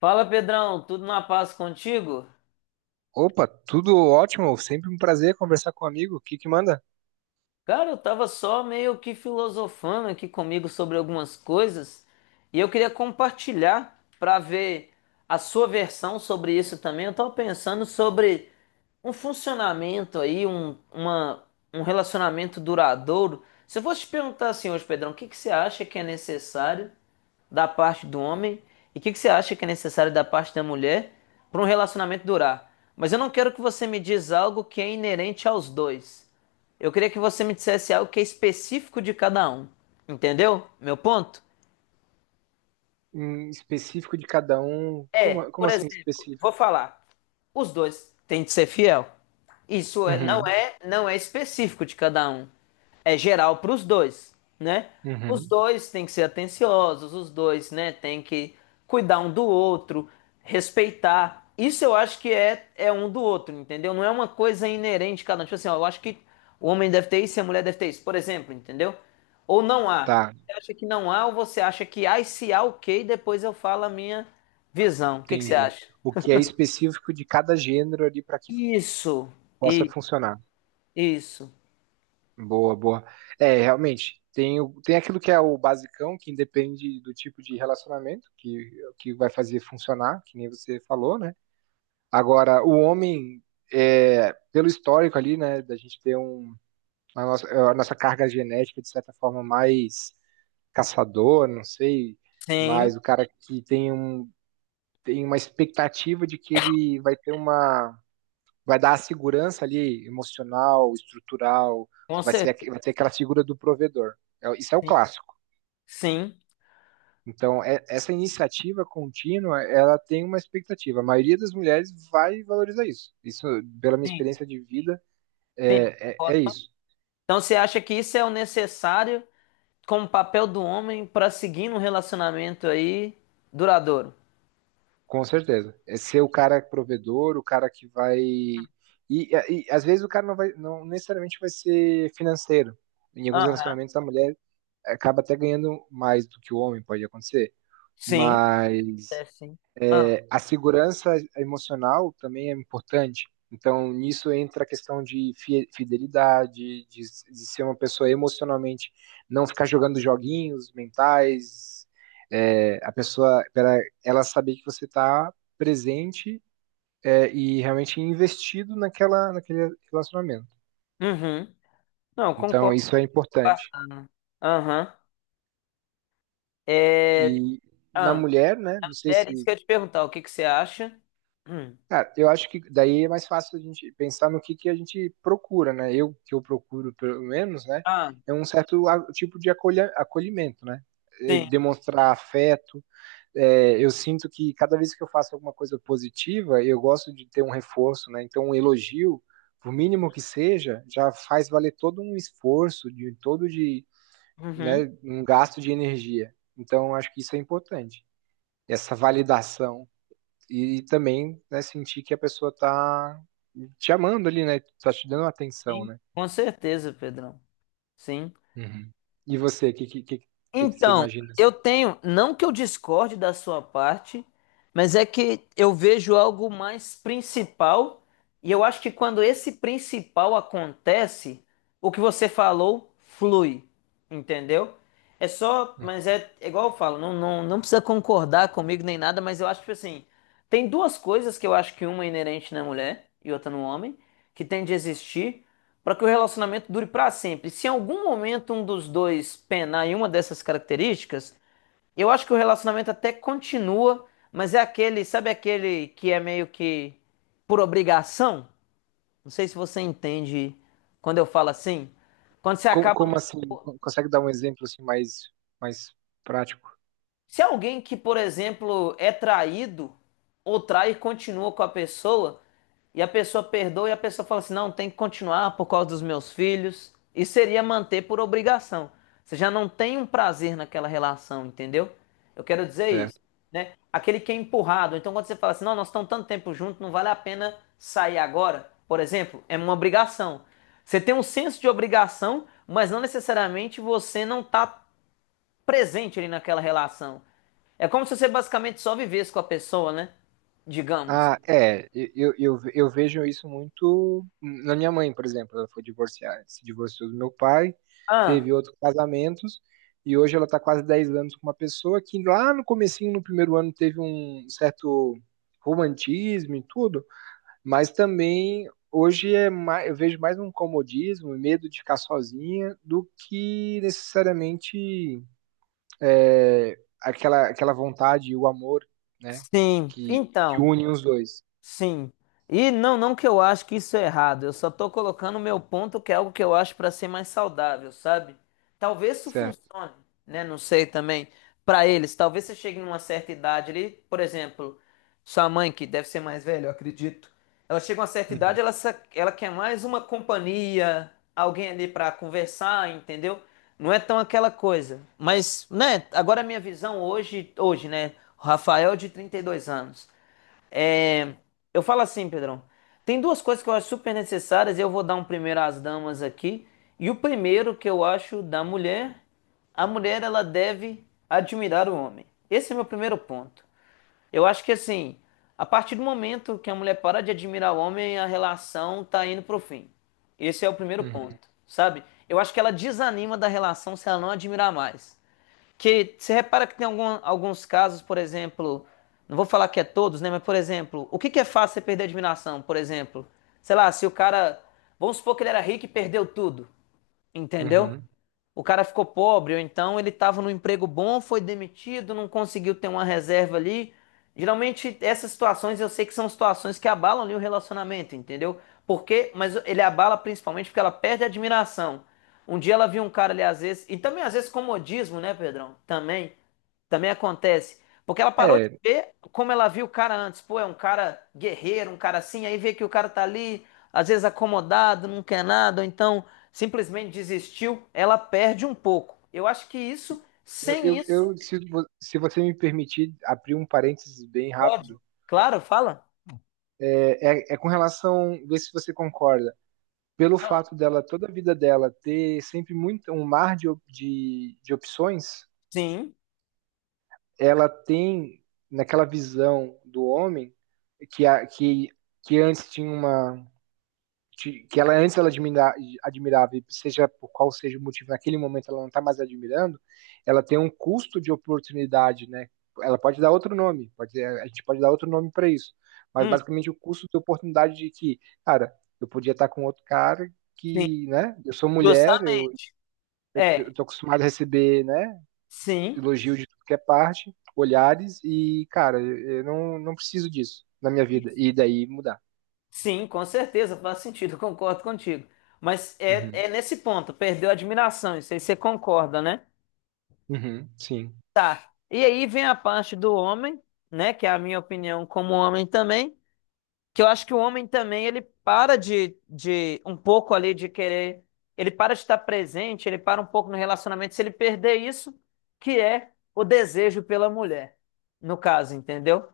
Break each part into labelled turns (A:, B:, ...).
A: Fala Pedrão, tudo na paz contigo?
B: Opa, tudo ótimo, sempre um prazer conversar com um amigo. O que que manda?
A: Cara, eu tava só meio que filosofando aqui comigo sobre algumas coisas e eu queria compartilhar pra ver a sua versão sobre isso também. Eu tava pensando sobre um funcionamento aí, um relacionamento duradouro. Se eu fosse te perguntar assim hoje, Pedrão, o que que você acha que é necessário da parte do homem e o que que você acha que é necessário da parte da mulher para um relacionamento durar? Mas eu não quero que você me diz algo que é inerente aos dois. Eu queria que você me dissesse algo que é específico de cada um. Entendeu? Meu ponto?
B: Em específico de cada um.
A: É,
B: Como
A: por
B: assim
A: exemplo,
B: específico?
A: vou falar. Os dois têm de ser fiel. Não
B: Uhum,
A: é não é específico de cada um. É geral para os dois, né? Os
B: uhum.
A: dois têm que ser atenciosos, os dois, né, têm que cuidar um do outro, respeitar. Isso eu acho que é um do outro, entendeu? Não é uma coisa inerente de cada um. Tipo assim, ó, eu acho que o homem deve ter isso e a mulher deve ter isso, por exemplo, entendeu? Ou não há.
B: Tá,
A: Você acha que não há ou você acha que há e se há, ok, depois eu falo a minha visão, o que que você
B: entendi.
A: acha?
B: O que é específico de cada gênero ali para que
A: Isso,
B: possa
A: e
B: funcionar.
A: isso.
B: Boa, boa. É, realmente, tem aquilo que é o basicão, que independe do tipo de relacionamento, que vai fazer funcionar, que nem você falou, né? Agora, o homem, pelo histórico ali, né, da gente ter a nossa carga genética, de certa forma, mais caçador, não sei,
A: Sim,
B: mas o cara que tem uma expectativa de que ele vai ter uma. Vai dar a segurança ali emocional, estrutural,
A: com
B: vai, ser, aqu-
A: certeza.
B: vai ter aquela figura do provedor. Isso é o
A: Sim,
B: clássico.
A: sim,
B: Então, essa iniciativa contínua, ela tem uma expectativa. A maioria das mulheres vai valorizar isso. Isso, pela minha
A: sim.
B: experiência de vida,
A: Sim, eu
B: é, é, é
A: concordo.
B: isso.
A: Então você acha que isso é o necessário como papel do homem para seguir num relacionamento aí duradouro?
B: Com certeza. É ser o cara provedor, o cara que vai. E às vezes o cara não vai, não necessariamente vai ser financeiro. Em alguns
A: Aham.
B: relacionamentos a mulher acaba até ganhando mais do que o homem, pode acontecer.
A: Sim, é
B: Mas
A: sim. Ah,
B: a segurança emocional também é importante. Então, nisso entra a questão de fidelidade, de ser uma pessoa emocionalmente, não ficar jogando joguinhos mentais, a pessoa, ela saber que você está presente e realmente investido naquele relacionamento.
A: uhum. Não,
B: Então,
A: concordo.
B: isso é importante.
A: Bacana. Aham.
B: E
A: É,
B: na
A: ah,
B: mulher, né, não sei
A: era isso
B: se.
A: que eu ia te perguntar, o que que você acha? Hum.
B: Cara, eu acho que daí é mais fácil a gente pensar no que a gente procura, né? Que eu procuro, pelo menos, né?
A: Ah,
B: É um certo tipo de acolhimento, né? É,
A: sim.
B: demonstrar afeto. É, eu sinto que cada vez que eu faço alguma coisa positiva, eu gosto de ter um reforço, né? Então, um elogio, por mínimo que seja, já faz valer todo um esforço,
A: Uhum.
B: né, um gasto de energia. Então, eu acho que isso é importante. Essa validação. E também, né, sentir que a pessoa tá te amando ali, né? Tá te dando atenção,
A: Sim,
B: né?
A: com certeza, Pedrão. Sim.
B: Uhum. E você, o que que você
A: Então,
B: imagina
A: eu
B: assim?
A: tenho, não que eu discorde da sua parte, mas é que eu vejo algo mais principal, e eu acho que quando esse principal acontece, o que você falou flui, entendeu? É só,
B: Uhum.
A: mas é igual eu falo, não, não, não precisa concordar comigo nem nada, mas eu acho que assim, tem duas coisas que eu acho que uma é inerente na mulher e outra no homem, que tem de existir para que o relacionamento dure para sempre. Se em algum momento um dos dois penar em uma dessas características, eu acho que o relacionamento até continua, mas é aquele, sabe aquele que é meio que por obrigação? Não sei se você entende quando eu falo assim. Quando você
B: Como,
A: acaba
B: como assim? Consegue dar um exemplo assim mais prático?
A: Se alguém que, por exemplo, é traído ou trai e continua com a pessoa, e a pessoa perdoa e a pessoa fala assim: não, tem que continuar por causa dos meus filhos, isso seria manter por obrigação. Você já não tem um prazer naquela relação, entendeu? Eu quero dizer isso, né? Aquele que é empurrado. Então, quando você fala assim: não, nós estamos tanto tempo juntos, não vale a pena sair agora, por exemplo, é uma obrigação. Você tem um senso de obrigação, mas não necessariamente você não está presente ali naquela relação. É como se você basicamente só vivesse com a pessoa, né? Digamos.
B: Ah, eu vejo isso muito na minha mãe, por exemplo, ela foi divorciada, se divorciou do meu pai,
A: Ah,
B: teve outros casamentos, e hoje ela está quase 10 anos com uma pessoa que lá no comecinho, no primeiro ano, teve um certo romantismo e tudo, mas também hoje é mais, eu vejo mais um comodismo, medo de ficar sozinha, do que necessariamente aquela vontade e o amor, né,
A: sim.
B: que
A: Então.
B: une os dois.
A: Sim. E não, não que eu acho que isso é errado, eu só tô colocando o meu ponto que é algo que eu acho para ser mais saudável, sabe? Talvez isso
B: Certo.
A: funcione, né? Não sei também para eles. Talvez você chegue numa certa idade ali, por exemplo, sua mãe que deve ser mais velha, eu acredito. Ela chega a uma certa
B: Uhum,
A: idade, ela quer mais uma companhia, alguém ali para conversar, entendeu? Não é tão aquela coisa. Mas, né, agora a minha visão hoje, hoje, né, o Rafael é de 32 anos. É, eu falo assim, Pedrão. Tem duas coisas que eu acho super necessárias. E eu vou dar um primeiro às damas aqui. E o primeiro que eu acho da mulher, a mulher ela deve admirar o homem. Esse é meu primeiro ponto. Eu acho que assim, a partir do momento que a mulher para de admirar o homem, a relação tá indo pro fim. Esse é o primeiro
B: uhum,
A: ponto, sabe? Eu acho que ela desanima da relação se ela não admirar mais, que você repara que tem alguns casos, por exemplo, não vou falar que é todos, né? Mas, por exemplo, o que que é fácil você perder a admiração? Por exemplo, sei lá, se o cara, vamos supor que ele era rico e perdeu tudo, entendeu?
B: uhum.
A: O cara ficou pobre, ou então ele estava num emprego bom, foi demitido, não conseguiu ter uma reserva ali. Geralmente, essas situações eu sei que são situações que abalam ali o relacionamento, entendeu? Porque, mas ele abala principalmente porque ela perde a admiração. Um dia ela viu um cara ali, às vezes, e também às vezes comodismo, né, Pedrão? Também. Também acontece. Porque ela parou de
B: É,
A: ver como ela viu o cara antes. Pô, é um cara guerreiro, um cara assim. Aí vê que o cara tá ali, às vezes acomodado, não quer nada, ou então simplesmente desistiu. Ela perde um pouco. Eu acho que isso, sem isso,
B: eu se, vo- se você me permitir abrir um parênteses bem
A: pode.
B: rápido,
A: Claro, fala?
B: é com relação, ver se você concorda, pelo fato dela, toda a vida dela, ter sempre muito um mar de opções,
A: Sim.
B: ela tem, naquela visão do homem, que, a, que, que antes tinha uma. Que ela antes ela admirava, e seja por qual seja o motivo, naquele momento ela não está mais admirando, ela tem um custo de oportunidade, né? Ela pode dar outro nome, pode, a gente pode dar outro nome para isso, mas
A: Hum,
B: basicamente o custo de oportunidade de que, cara, eu podia estar com outro cara
A: sim.
B: que, né? Eu sou mulher, eu,
A: Justamente.
B: eu, eu
A: É,
B: tô acostumado a receber, né?
A: sim.
B: Elogio de tudo que é parte, olhares e, cara, eu não preciso disso na minha vida
A: Isso.
B: e daí mudar.
A: Sim, com certeza, faz sentido, eu concordo contigo. Mas é,
B: Uhum,
A: é nesse ponto, perdeu a admiração, isso aí você concorda, né?
B: uhum, sim,
A: Tá. E aí vem a parte do homem, né? Que é a minha opinião como homem também. Que eu acho que o homem também, ele para de um pouco ali de querer. Ele para de estar presente, ele para um pouco no relacionamento se ele perder isso, que é o desejo pela mulher. No caso, entendeu?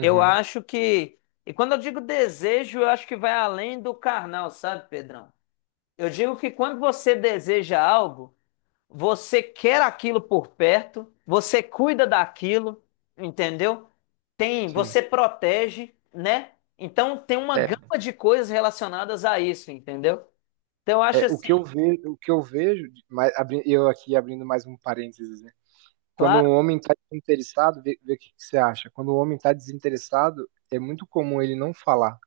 A: Eu acho que. E quando eu digo desejo, eu acho que vai além do carnal, sabe, Pedrão? Eu digo que quando você deseja algo. Você quer aquilo por perto, você cuida daquilo, entendeu? Tem,
B: sim.
A: você protege, né? Então tem uma
B: É,
A: gama de coisas relacionadas a isso, entendeu? Então eu acho
B: é o que eu
A: assim,
B: vejo, o que eu vejo, mas eu aqui abrindo mais um parênteses, né? Quando
A: claro,
B: um homem está desinteressado, vê o que que você acha. Quando o homem está desinteressado, é muito comum ele não falar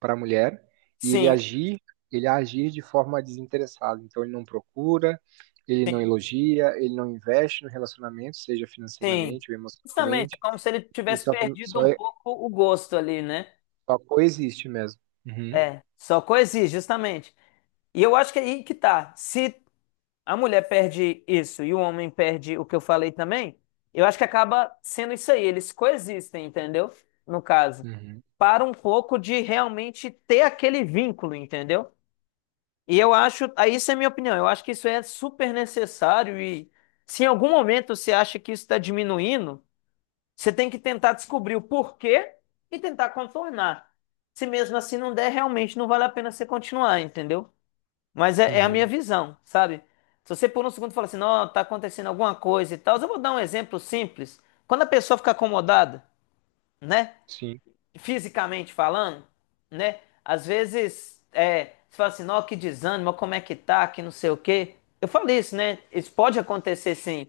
B: para a mulher e ele
A: sim,
B: agir, ele agir de forma desinteressada. Então ele não procura, ele não elogia, ele não investe no relacionamento, seja
A: sim.
B: financeiramente ou
A: Justamente, é
B: emocionalmente.
A: como se ele
B: Ele
A: tivesse perdido
B: só,
A: um
B: é-
A: pouco o gosto ali, né?
B: só coexiste mesmo. Uhum,
A: É, só coexiste, justamente. E eu acho que é aí que tá. Se a mulher perde isso e o homem perde o que eu falei também, eu acho que acaba sendo isso aí. Eles coexistem, entendeu? No caso,
B: uhum,
A: para um pouco de realmente ter aquele vínculo, entendeu? E eu acho, aí isso é minha opinião, eu acho que isso é super necessário e se em algum momento você acha que isso está diminuindo, você tem que tentar descobrir o porquê e tentar contornar. Se mesmo assim não der, realmente não vale a pena você continuar, entendeu? Mas é a minha
B: uhum,
A: visão, sabe? Se você por um segundo fala assim, não, tá acontecendo alguma coisa e tal, eu vou dar um exemplo simples. Quando a pessoa fica acomodada, né?
B: sim,
A: Fisicamente falando, né? Às vezes, é, você fala assim, não, que desânimo, como é que tá, que não sei o quê. Eu falei isso, né? Isso pode acontecer sim.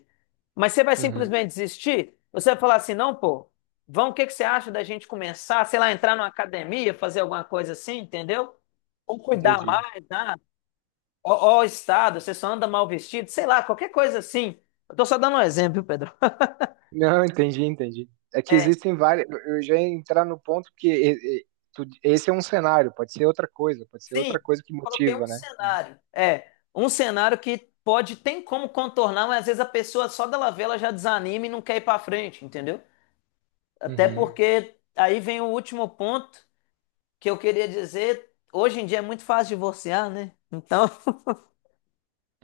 A: Mas você vai
B: uhum,
A: simplesmente desistir? Você vai falar assim, não, pô, vamos, o que que você acha da gente começar, sei lá, entrar numa academia, fazer alguma coisa assim, entendeu? Ou cuidar
B: entendi.
A: mais, né? Ó, ó, estado, você só anda mal vestido, sei lá, qualquer coisa assim. Eu tô só dando um exemplo, viu, Pedro.
B: Não, entendi, entendi. É que
A: É,
B: existem várias. Eu já ia entrar no ponto que e- tu- Esse é um cenário, pode ser outra coisa, pode ser outra
A: sim,
B: coisa que
A: coloquei um
B: motiva, né?
A: cenário. É, um cenário que pode, tem como contornar, mas às vezes a pessoa só dela ver, ela já desanima e não quer ir pra frente, entendeu? Até
B: Uhum.
A: porque aí vem o último ponto que eu queria dizer. Hoje em dia é muito fácil divorciar, né? Então,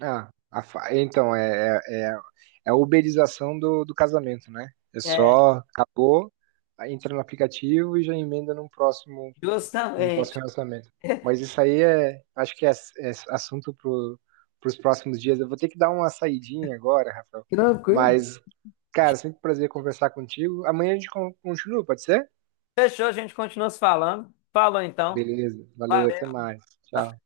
B: Ah, então, é a uberização do casamento, né? É
A: é,
B: só, acabou, aí entra no aplicativo e já emenda num próximo, um
A: justamente.
B: próximo relacionamento. Mas isso aí acho que é assunto para os próximos dias. Eu vou ter que dar uma saidinha agora, Rafael.
A: Tranquilo.
B: Mas, cara, sempre um prazer conversar contigo. Amanhã a gente continua, pode ser?
A: Fechou, a gente continua se falando. Falou então.
B: Beleza, valeu, até
A: Valeu.
B: mais. Tchau.